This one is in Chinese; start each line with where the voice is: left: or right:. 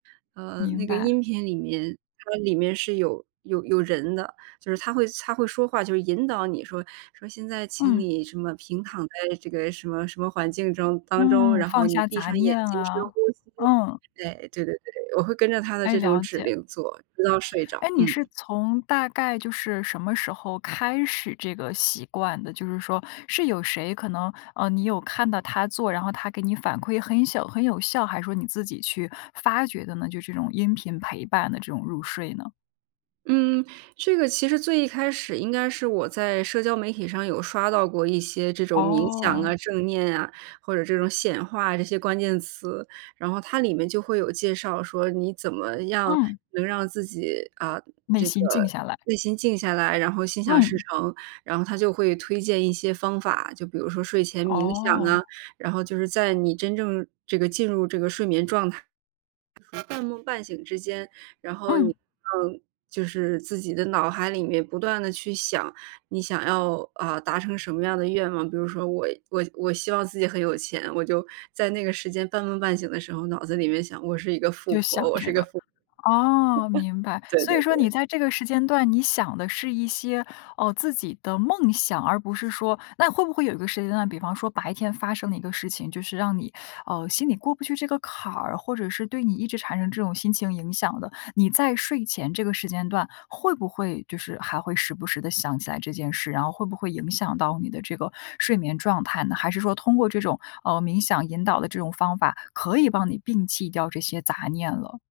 right: 呃，
left: 明
right: 那个
left: 白。
right: 音频里面，它里面是有有有人的。就是他会他会说话，就是引导你说说：“现在，请
left: 嗯。
right: 你什么，平躺在这个什么什么环境中当中。
left: 嗯，
right: 然后
left: 放
right: 你
left: 下
right: 闭
left: 杂
right: 上眼
left: 念
right: 睛深
left: 啊，
right: 呼吸。”
left: 嗯。
right: 对，对对对，我会跟着他的
left: 哎，
right: 这种
left: 了
right: 指
left: 解。
right: 令做，直到睡着，
left: 哎，你
right: 嗯。
left: 是从大概就是什么时候开始这个习惯的？就是说，是有谁可能，呃，你有看到他做，然后他给你反馈，很有小很有效，还是说你自己去发掘的呢，就是这种音频陪伴的这种入睡呢？
right: 嗯，这个其实最一开始，应该是我在社交媒体上，有刷到过一些，这种冥想
left: 哦。
right: 啊、正念啊，或者这种显化啊，这些关键词。然后它里面就会有介绍说，你怎么样，
left: 嗯。
right: 能让自己，啊，
left: 内
right: 这个
left: 心静下来。
right: 内心静下来，然后心想事
left: 嗯。
right: 成。然后他就会推荐一些方法，就比如说睡前冥想
left: 哦。
right: 啊。然后就是在你真正这个，进入这个睡眠状态，半梦半醒之间，然后你，
left: 嗯。
right: 呃，就是自己的脑海里面不断地去想，你想要，啊，达成什么样的愿望。比如说，我我我希望自己很有钱，我就在那个时间半梦半醒的时候，脑子里面想：“我是一个富
left: 就想
right: 婆，我是
left: 这
right: 一个
left: 个，
right: 富婆。”
left: 哦，明白。
right: 对
left: 所
right: 对
left: 以说，你
right: 对。
left: 在这个时间段，你想的是一些，呃，自己的梦想，而不是说那会不会有一个时间段，比方说白天发生的一个事情，就是让你，呃，心里过不去这个坎儿，或者是对你一直产生这种心情影响的。你在睡前这个时间段，会不会就是还会时不时地想起来这件事，然后会不会影响到你的这个睡眠状态呢？还是说，通过这种，呃，冥想引导的这种方法，可以帮你摒弃掉这些杂念了？